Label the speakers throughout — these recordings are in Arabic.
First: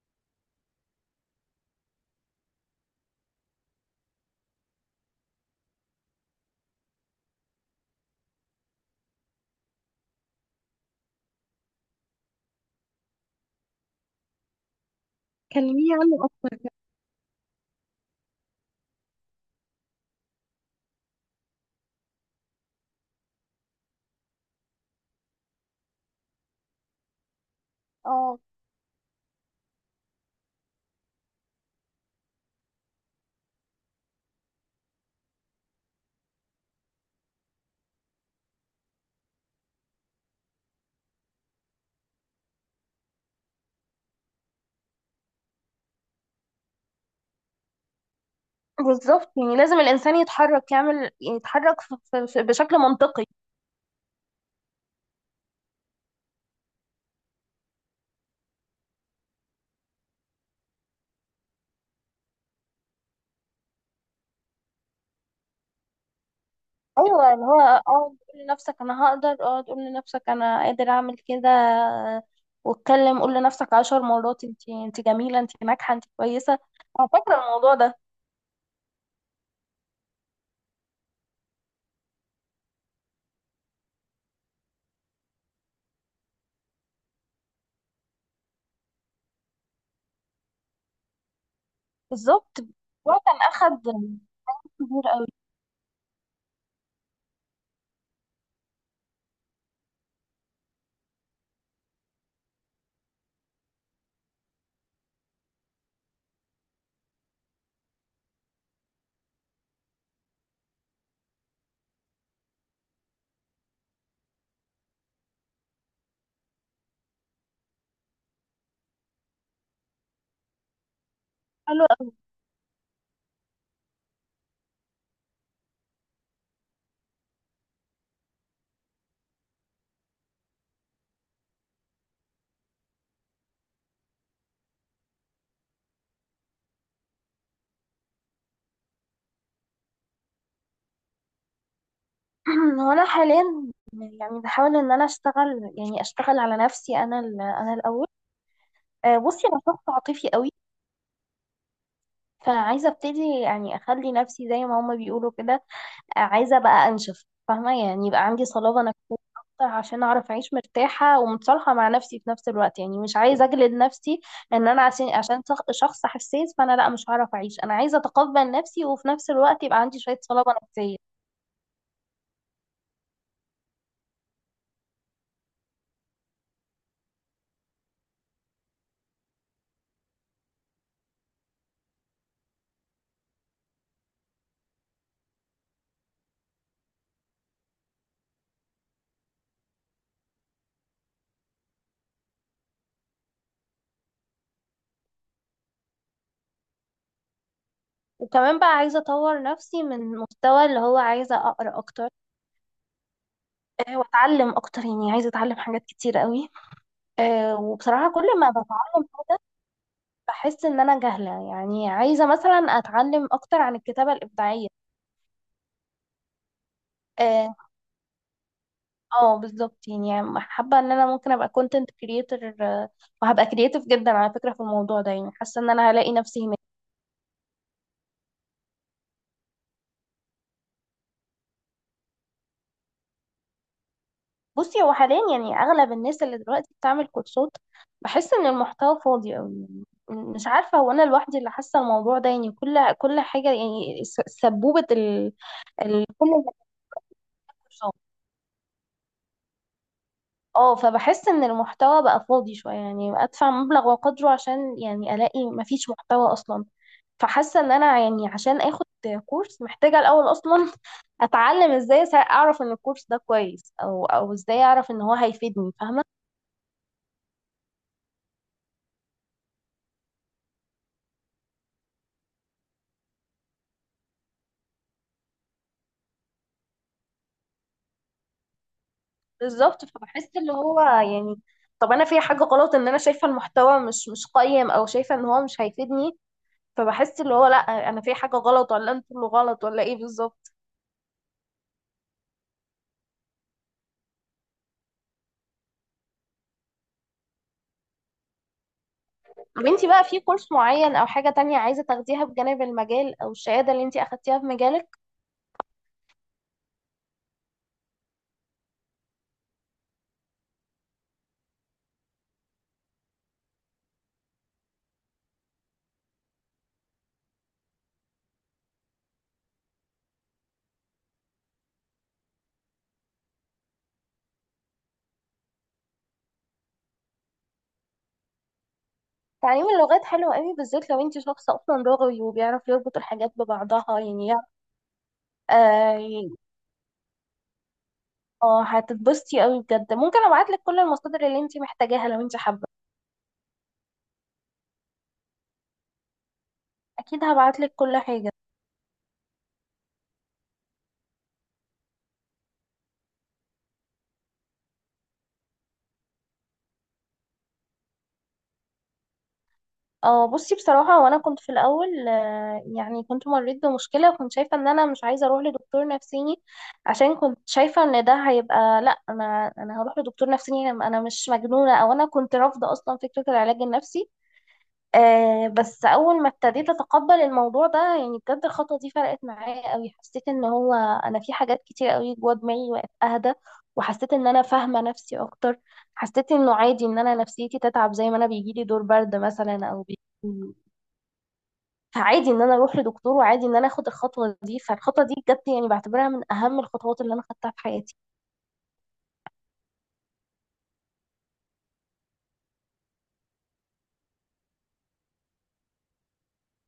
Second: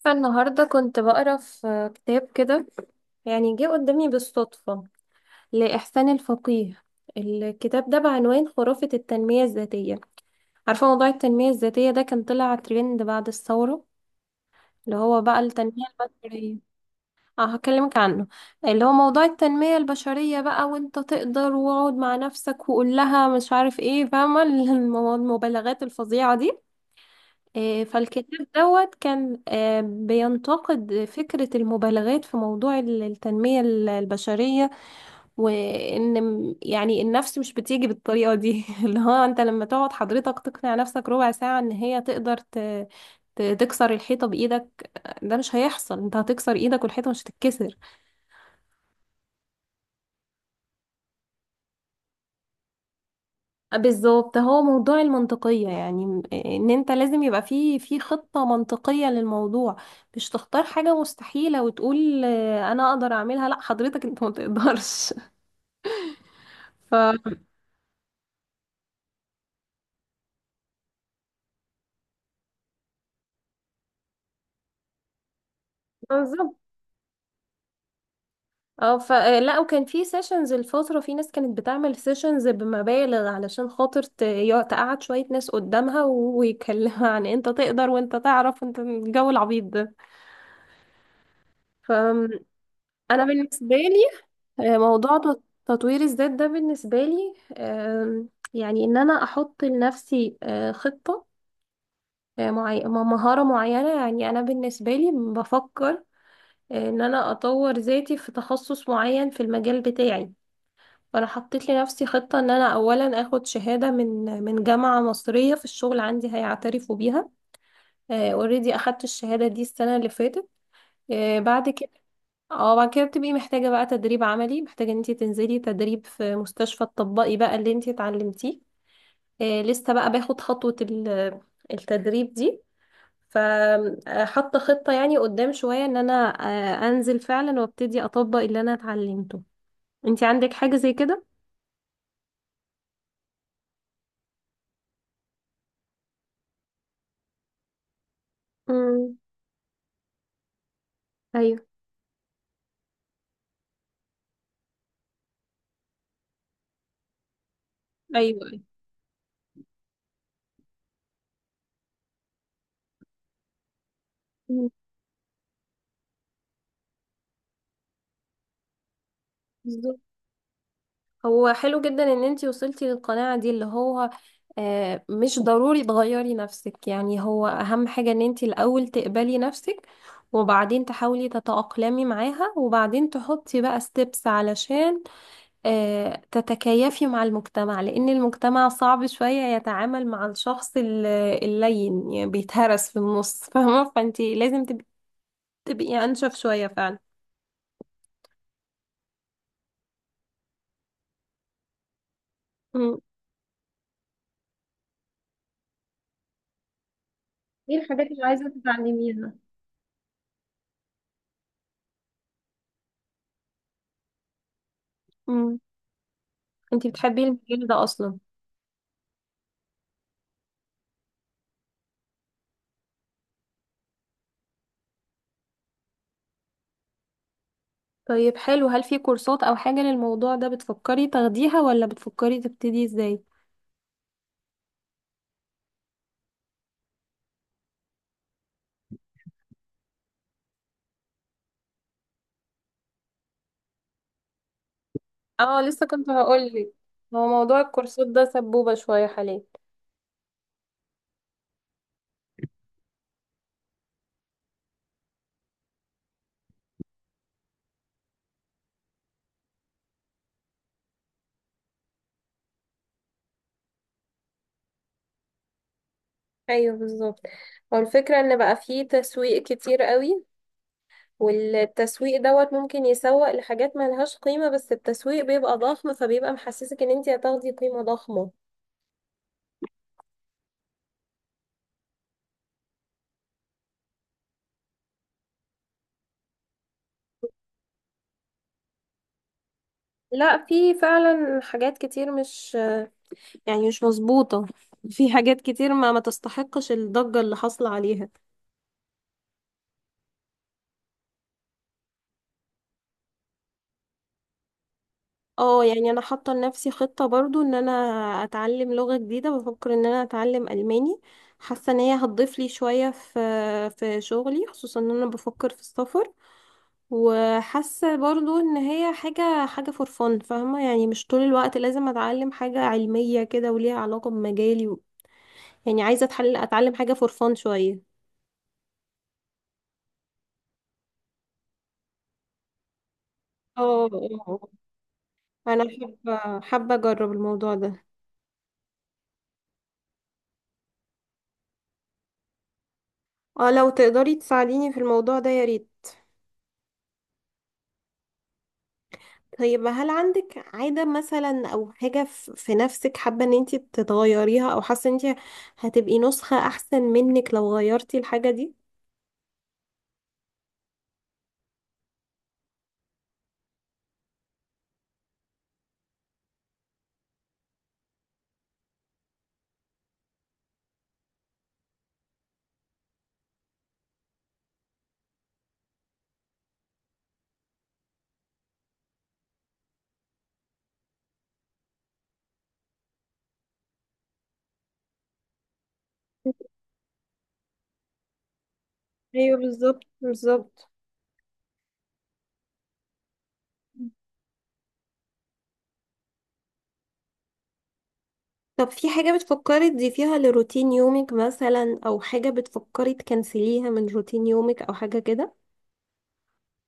Speaker 1: فالنهاردة كنت بقرا في كتاب كده، يعني جه قدامي بالصدفة لإحسان الفقيه. الكتاب ده بعنوان خرافة التنمية الذاتية. عارفة موضوع التنمية الذاتية ده كان طلع ترند بعد الثورة، اللي هو بقى التنمية
Speaker 2: كلميني عنه أكتر.
Speaker 1: البشرية. اه هكلمك عنه. اللي هو موضوع التنمية البشرية بقى، وانت تقدر واقعد مع نفسك وقول لها مش عارف ايه، فاهمة؟ المبالغات الفظيعة دي.
Speaker 2: اه،
Speaker 1: فالكتاب دوت كان بينتقد فكرة المبالغات في موضوع التنمية البشرية. وإن يعني النفس مش بتيجي بالطريقة دي. اللي هو أنت لما تقعد حضرتك تقنع نفسك ربع ساعة إن هي تقدر تكسر الحيطة بإيدك، ده مش هيحصل. أنت هتكسر إيدك والحيطة مش هتتكسر.
Speaker 2: بالظبط، يعني لازم الانسان يتحرك يعمل يتحرك بشكل منطقي.
Speaker 1: بالظبط. هو موضوع المنطقية، يعني ان انت لازم يبقى في خطة منطقية للموضوع. مش تختار حاجة مستحيلة وتقول انا اقدر اعملها. لا حضرتك انت ما تقدرش.
Speaker 2: ايوه،
Speaker 1: ف
Speaker 2: اللي هو تقول لنفسك انا هقدر، تقول لنفسك انا قادر اعمل كده. واتكلم قول لنفسك 10 مرات، انت جميله، انت ناجحه، انت
Speaker 1: بالظبط.
Speaker 2: كويسه. انا فاكره الموضوع ده.
Speaker 1: اه ف لا، وكان في سيشنز الفترة، في ناس كانت بتعمل سيشنز بمبالغ علشان خاطر تقعد شوية ناس قدامها ويتكلموا عن انت تقدر وانت تعرف انت، الجو العبيط ده.
Speaker 2: بالظبط.
Speaker 1: فانا
Speaker 2: هو كان
Speaker 1: بالنسبة
Speaker 2: اخد
Speaker 1: لي،
Speaker 2: كبير
Speaker 1: موضوع
Speaker 2: قوي.
Speaker 1: تطوير الذات ده بالنسبة لي، يعني إن أنا أحط لنفسي خطة، مهارة معينة. يعني أنا بالنسبة لي بفكر إن أنا أطور ذاتي في تخصص معين في المجال بتاعي. فأنا حطيت لنفسي خطة إن أنا أولا أخد شهادة من جامعة مصرية في الشغل عندي هيعترفوا بيها. أوريدي أخدت الشهادة دي السنة اللي فاتت. بعد
Speaker 2: حلو
Speaker 1: كده
Speaker 2: قوي.
Speaker 1: اه بعد كده بتبقي محتاجة بقى تدريب عملي، محتاجة ان انتي تنزلي تدريب في مستشفى تطبقي بقى اللي انتي اتعلمتيه. آه لسه بقى باخد خطوة التدريب دي. فحط خطة يعني قدام شوية ان انا آه انزل فعلا وابتدي اطبق اللي انا اتعلمته. انتي عندك حاجة زي كده؟
Speaker 2: هو انا حاليا يعني بحاول ان انا اشتغل، يعني اشتغل على نفسي انا، انا الاول.
Speaker 1: امم.
Speaker 2: بصي، انا شخص عاطفي قوي،
Speaker 1: ايوه.
Speaker 2: فعايزة ابتدي، يعني اخلي نفسي زي ما هما بيقولوا كده. عايزة بقى انشف، فاهمة؟ يعني يبقى عندي
Speaker 1: ايوه أيوة.
Speaker 2: صلابة نفسية اكتر، عشان اعرف اعيش مرتاحة ومتصالحة مع نفسي في نفس الوقت، يعني مش عايزة اجلد نفسي ان
Speaker 1: مم.
Speaker 2: انا، عشان شخص حساس، فانا لا مش هعرف اعيش، انا عايزة اتقبل نفسي وفي نفس الوقت يبقى عندي
Speaker 1: بالظبط.
Speaker 2: شوية صلابة نفسية.
Speaker 1: هو حلو جدا ان انتي وصلتي للقناعة دي، اللي هو مش ضروري تغيري نفسك. يعني هو اهم حاجة ان انتي الاول تقبلي نفسك، وبعدين تحاولي تتأقلمي معاها، وبعدين تحطي بقى ستيبس علشان تتكيفي مع المجتمع، لان المجتمع صعب شوية يتعامل مع الشخص اللين، يعني بيتهرس في النص. فاهمة؟ فانتي لازم تبقي انشف شوية فعلا.
Speaker 2: وكمان بقى عايزة اطور نفسي من مستوى اللي هو عايزة اقرا اكتر،
Speaker 1: مم.
Speaker 2: واتعلم اكتر، يعني عايزة اتعلم حاجات كتير قوي.
Speaker 1: ايه الحاجات
Speaker 2: وبصراحة
Speaker 1: اللي
Speaker 2: كل
Speaker 1: عايزة
Speaker 2: ما بتعلم
Speaker 1: تتعلميها؟
Speaker 2: بحس ان انا جاهله. يعني عايزه مثلا اتعلم اكتر عن الكتابه الابداعيه.
Speaker 1: مم. انتي بتحبي
Speaker 2: اه،
Speaker 1: المجال ده اصلا؟
Speaker 2: بالظبط، يعني حابه ان انا ممكن ابقى كونتنت كريتور، وهبقى كرييتيف جدا على فكره في الموضوع ده. يعني حاسه ان انا هلاقي نفسي هناك.
Speaker 1: طيب حلو، هل في كورسات او حاجة للموضوع ده بتفكري تاخديها، ولا بتفكري تبتدي ازاي؟
Speaker 2: بصي، هو حاليا يعني اغلب الناس اللي دلوقتي بتعمل كورسات، بحس ان المحتوى فاضي قوي. يعني مش عارفه، هو انا لوحدي اللي حاسه الموضوع ده؟ يعني كل حاجه، يعني سبوبه
Speaker 1: اه لسه كنت
Speaker 2: كل
Speaker 1: هقولك، هو موضوع
Speaker 2: الكورسات.
Speaker 1: الكورسات ده سبوبة شوية حاليا.
Speaker 2: اه، فبحس ان المحتوى بقى فاضي شوية، يعني ادفع مبلغ وقدره عشان يعني الاقي مفيش محتوى اصلا. فحاسة ان انا، يعني عشان اخد كورس، محتاجة الاول اصلا اتعلم ازاي، اعرف ان الكورس ده كويس، او ازاي اعرف ان هو هيفيدني، فاهمة؟
Speaker 1: ايوه بالظبط. هو الفكرة ان بقى فيه تسويق كتير قوي، والتسويق دوت ممكن يسوق لحاجات ملهاش قيمة، بس التسويق بيبقى ضخم فبيبقى محسسك ان انتي هتاخدي قيمة ضخمة.
Speaker 2: بالظبط، فبحس اللي هو يعني طب انا في حاجة غلط، ان انا شايفة المحتوى مش قيم، او شايفة ان هو مش هيفيدني؟ فبحس اللي هو لا، انا في حاجة غلط، ولا انتوا اللي غلط، ولا ايه
Speaker 1: لا
Speaker 2: بالظبط؟
Speaker 1: في فعلا حاجات كتير مش، يعني مش مظبوطة. في حاجات كتير ما تستحقش الضجة اللي حاصلة عليها.
Speaker 2: طب انت بقى في كورس معين او حاجة تانية عايزة تاخديها بجانب المجال او الشهادة اللي انت اخدتيها في مجالك؟
Speaker 1: اه يعني انا حاطه لنفسي خطه برضو ان انا اتعلم لغه جديده. بفكر ان انا اتعلم الماني، حاسه ان هي هتضيف لي شويه في في شغلي، خصوصا ان انا بفكر في السفر. وحاسه برضو ان هي حاجه فور فن، فاهمه؟ يعني مش طول الوقت لازم اتعلم حاجه علميه كده وليها علاقه بمجالي و... يعني عايزه اتحل اتعلم حاجه فور فن شويه.
Speaker 2: تعليم اللغات حلو قوي، بالذات لو انت شخص اصلا لغوي وبيعرف يربط الحاجات
Speaker 1: اه
Speaker 2: ببعضها، يعني
Speaker 1: اه انا
Speaker 2: اه،
Speaker 1: حابه اجرب الموضوع ده.
Speaker 2: اه، هتتبسطي قوي بجد. ممكن ابعتلك كل المصادر اللي انت محتاجاها لو انت حابة.
Speaker 1: اه لو تقدري تساعديني في الموضوع ده يا ريت.
Speaker 2: اكيد هبعتلك كل حاجة.
Speaker 1: طيب هل عندك عادة مثلا أو حاجة في نفسك حابة إن انتي تتغيريها، أو حاسة إن انتي هتبقي نسخة أحسن منك لو غيرتي الحاجة دي؟
Speaker 2: اه، بصي بصراحة، وانا كنت في الاول، يعني كنت مريت بمشكلة وكنت شايفة ان انا مش عايزة اروح لدكتور نفسيني، عشان كنت شايفة ان ده هيبقى، لا انا هروح لدكتور نفسيني، انا مش مجنونة، او انا كنت رافضة اصلا فكرة العلاج النفسي. بس اول ما ابتديت اتقبل الموضوع ده، يعني بجد الخطوه دي فرقت معايا قوي. حسيت ان هو انا في حاجات كتير قوي جوه دماغي وقت اهدى، وحسيت ان انا فاهمه نفسي اكتر. حسيت انه عادي ان انا نفسيتي تتعب، زي ما انا بيجي لي دور برد
Speaker 1: ايوه
Speaker 2: مثلا،
Speaker 1: بالظبط
Speaker 2: او
Speaker 1: بالظبط.
Speaker 2: فعادي ان انا اروح لدكتور، وعادي ان انا اخد الخطوه دي. فالخطوه دي بجد، يعني بعتبرها من اهم الخطوات اللي انا خدتها في حياتي.
Speaker 1: طب في حاجة بتفكري تضيفيها لروتين يومك مثلا، أو حاجة بتفكري تكنسليها من روتين يومك، أو حاجة كده؟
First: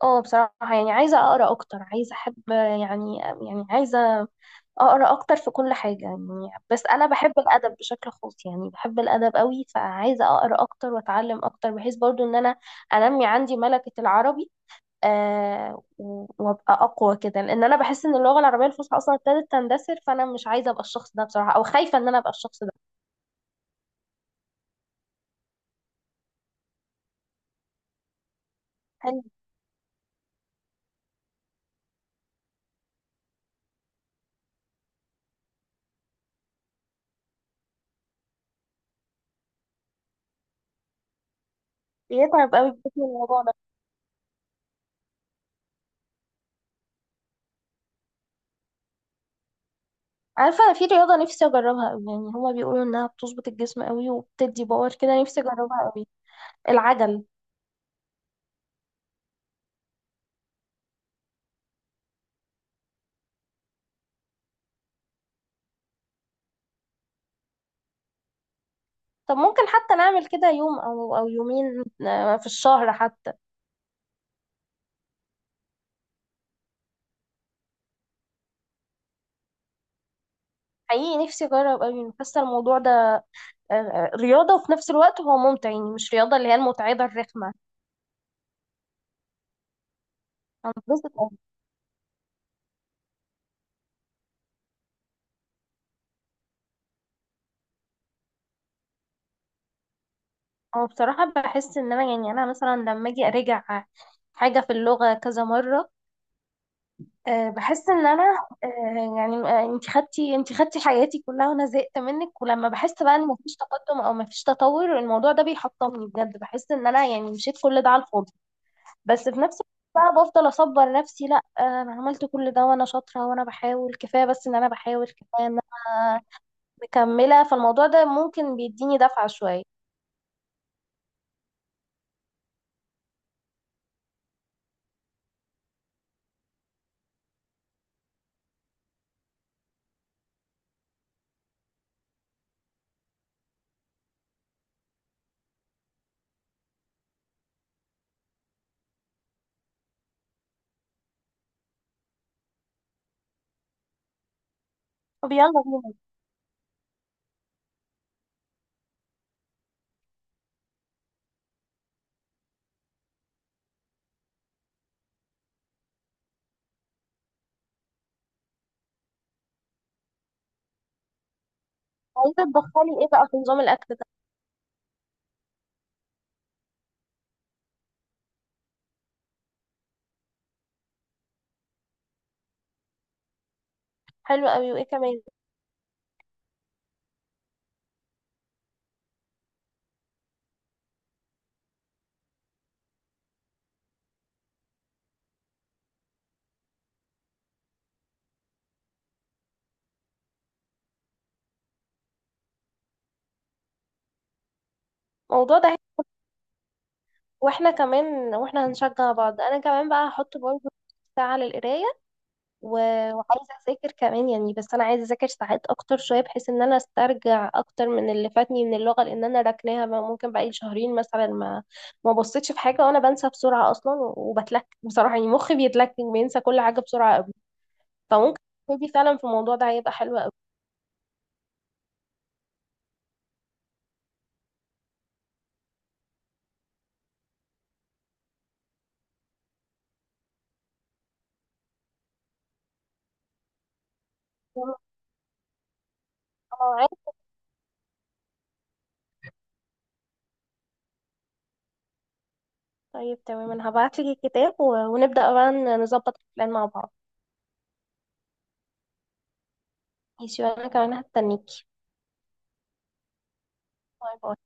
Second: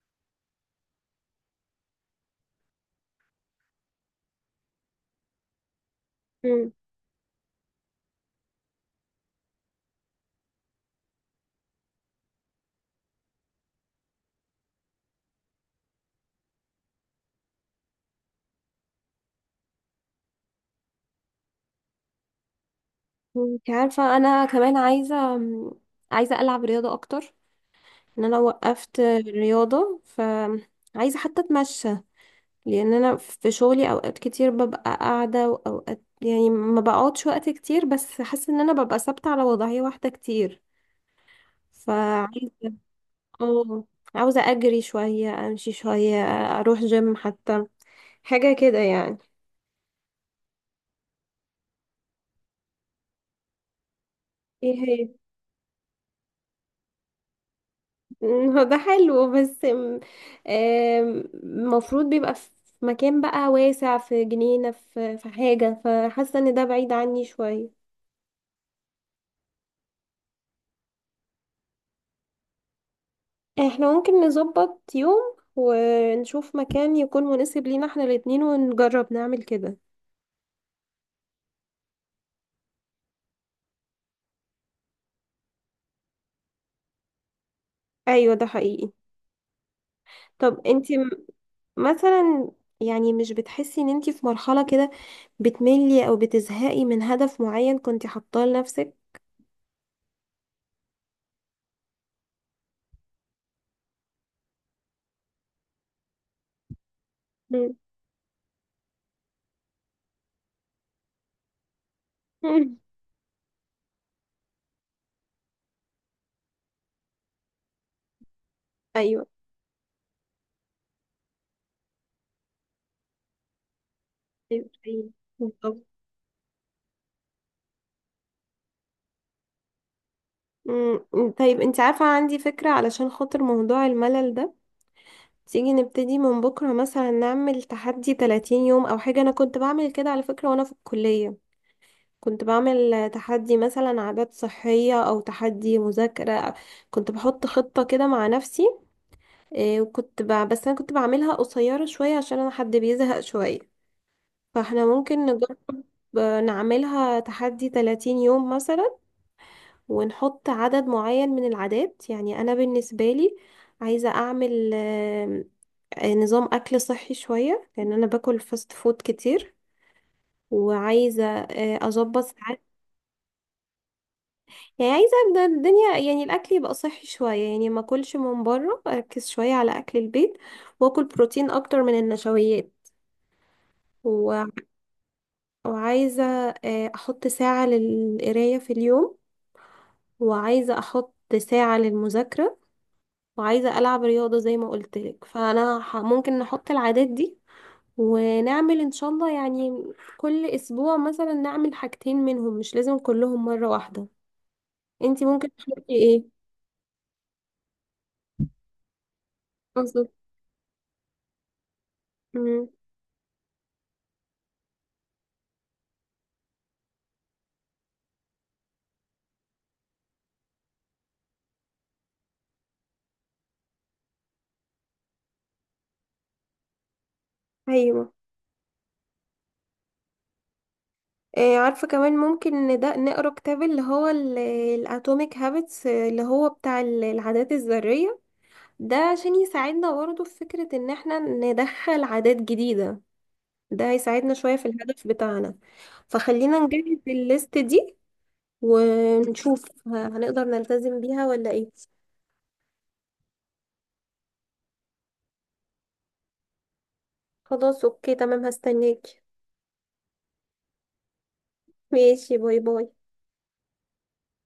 Speaker 2: اه، بصراحه يعني عايزه اقرا اكتر، عايزه احب، يعني عايزه اقرا اكتر في كل حاجه. يعني
Speaker 1: مم.
Speaker 2: بس انا بحب الادب بشكل خاص، يعني بحب الادب قوي. فعايزه اقرا اكتر واتعلم اكتر، بحيث برضو ان انا انمي عندي ملكه العربي، وابقى اقوى كده. لان انا بحس ان اللغه العربيه الفصحى اصلا ابتدت تندثر، فانا مش عايزه ابقى الشخص ده بصراحه، او خايفه ان انا ابقى الشخص ده.
Speaker 1: انت عارفة أنا كمان عايزة، عايزة ألعب رياضة أكتر. إن أنا وقفت
Speaker 2: يعني
Speaker 1: رياضة، فعايزة حتى أتمشى، لان انا في شغلي اوقات كتير ببقى قاعده، واوقات يعني ما بقعدش وقت كتير، بس حاسه ان انا ببقى ثابته على وضعيه واحده كتير.
Speaker 2: بيتعب قوي
Speaker 1: فعايزه
Speaker 2: بجسم الموضوع ده.
Speaker 1: اه، عاوزه اجري شويه، امشي شويه، اروح جيم حتى، حاجه كده يعني.
Speaker 2: عارفه انا في رياضه نفسي اجربها قوي، يعني هما بيقولوا انها بتظبط الجسم قوي وبتدي
Speaker 1: ايه
Speaker 2: باور
Speaker 1: هي؟
Speaker 2: كده، نفسي اجربها قوي. العجل.
Speaker 1: هو ده حلو بس م- آم، المفروض بيبقى في مكان بقى واسع، في جنينه، في حاجه، فحاسه ان ده بعيد عني شويه.
Speaker 2: طب ممكن حتى نعمل كده يوم او يومين، في الشهر حتى.
Speaker 1: احنا ممكن نظبط يوم ونشوف مكان يكون مناسب لينا احنا الاتنين ونجرب نعمل كده.
Speaker 2: حقيقي نفسي اجرب قوي، حاسه الموضوع ده رياضه وفي نفس الوقت هو ممتع، يعني مش رياضه اللي هي المتعبه الرخمه.
Speaker 1: ايوه ده حقيقي. طب انتي
Speaker 2: هنبسط أوي.
Speaker 1: مثلا يعني مش بتحسي ان انتي في مرحلة كده بتملي او بتزهقي من هدف معين كنتي حاطاه لنفسك؟
Speaker 2: هو بصراحه بحس ان انا، يعني انا مثلا لما اجي اراجع حاجه في اللغه كذا مره،
Speaker 1: مم.
Speaker 2: بحس ان انا، انت خدتي حياتي كلها وانا زهقت منك. ولما
Speaker 1: مم.
Speaker 2: بحس بقى ان مفيش تقدم او مفيش تطور، الموضوع ده بيحطمني بجد، بحس ان انا يعني مشيت كل ده على الفاضي. بس
Speaker 1: ايوه.
Speaker 2: في نفس الوقت بقى بفضل اصبر نفسي، لا انا عملت كل ده وانا شاطره وانا بحاول كفايه. بس ان
Speaker 1: ايوه
Speaker 2: انا بحاول
Speaker 1: حقيقي.
Speaker 2: كفايه ان
Speaker 1: بالظبط.
Speaker 2: انا مكمله فالموضوع ده، ممكن بيديني دفعه شويه.
Speaker 1: مم. طيب انتي عارفة، عندي فكرة علشان خاطر موضوع الملل ده. تيجي نبتدي من بكرة مثلا، نعمل تحدي 30 يوم او حاجة. انا كنت بعمل كده على فكرة وانا في الكلية، كنت بعمل تحدي مثلا عادات صحية، أو تحدي مذاكرة، كنت بحط خطة كده مع نفسي. وكنت ب... بس أنا كنت بعملها قصيرة شوية عشان أنا حد بيزهق شوية. فاحنا ممكن
Speaker 2: طب يلا
Speaker 1: نجرب
Speaker 2: بينا.
Speaker 1: نعملها تحدي 30 يوم مثلا، ونحط عدد معين من العادات. يعني أنا بالنسبة لي عايزة أعمل آم، آه، نظام أكل صحي شوية، لأن أنا باكل فاست فود كتير. وعايزة أظبط،
Speaker 2: عايزه تدخلي ايه بقى في نظام الاكل ده؟
Speaker 1: يعني عايزة أبدأ الدنيا يعني الأكل يبقى صحي شوية، يعني ما أكلش من بره، أركز شوية على أكل البيت، وأكل بروتين أكتر من النشويات و...
Speaker 2: حلو قوي، وايه كمان؟
Speaker 1: وعايزة أحط ساعة للقراية في اليوم، وعايزة أحط ساعة للمذاكرة، وعايزة ألعب رياضة زي ما قلت لك. فأنا ح... ممكن نحط العادات دي ونعمل إن شاء الله، يعني كل أسبوع مثلا نعمل حاجتين منهم، مش لازم كلهم مرة واحدة. انتي ممكن
Speaker 2: الموضوع ده،
Speaker 1: تحطي ايه؟
Speaker 2: واحنا كمان، واحنا هنشجع بعض. انا كمان بقى
Speaker 1: بالظبط.
Speaker 2: هحط برضه ساعه للقرايه
Speaker 1: أمم.
Speaker 2: و- وعايزة أذاكر كمان. يعني بس أنا عايزة أذاكر ساعات أكتر شوية، بحيث إن أنا أسترجع أكتر من اللي فاتني من اللغة، لأن أنا راكناها بقى، ممكن بقالي شهرين مثلا ما بصيتش في حاجة. وأنا بنسى بسرعة أصلا وبتلك بصراحة، يعني مخي بيتلك بينسى كل حاجة بسرعة أوي.
Speaker 1: ايوه
Speaker 2: فممكن تبتدي فعلا في الموضوع ده، هيبقى حلو أوي.
Speaker 1: عارفة، كمان ممكن إن ده نقرا كتاب اللي هو الاتوميك هابتس اللي هو بتاع العادات الذرية. ده عشان يساعدنا برضه في فكرة ان احنا ندخل عادات جديدة، ده هيساعدنا شوية في
Speaker 2: يلا،
Speaker 1: الهدف بتاعنا. فخلينا
Speaker 2: أنا معاك.
Speaker 1: نجهز الليست دي ونشوف هنقدر نلتزم بيها ولا ايه.
Speaker 2: طيب تمام، أنا هبعتلك الكتاب ونبدأ بقى نظبط البلان مع بعض.
Speaker 1: خلاص اوكي تمام، هستناك.
Speaker 2: ماشي وأنا كمان هستنيكي.
Speaker 1: ماشي باي باي.
Speaker 2: باي باي.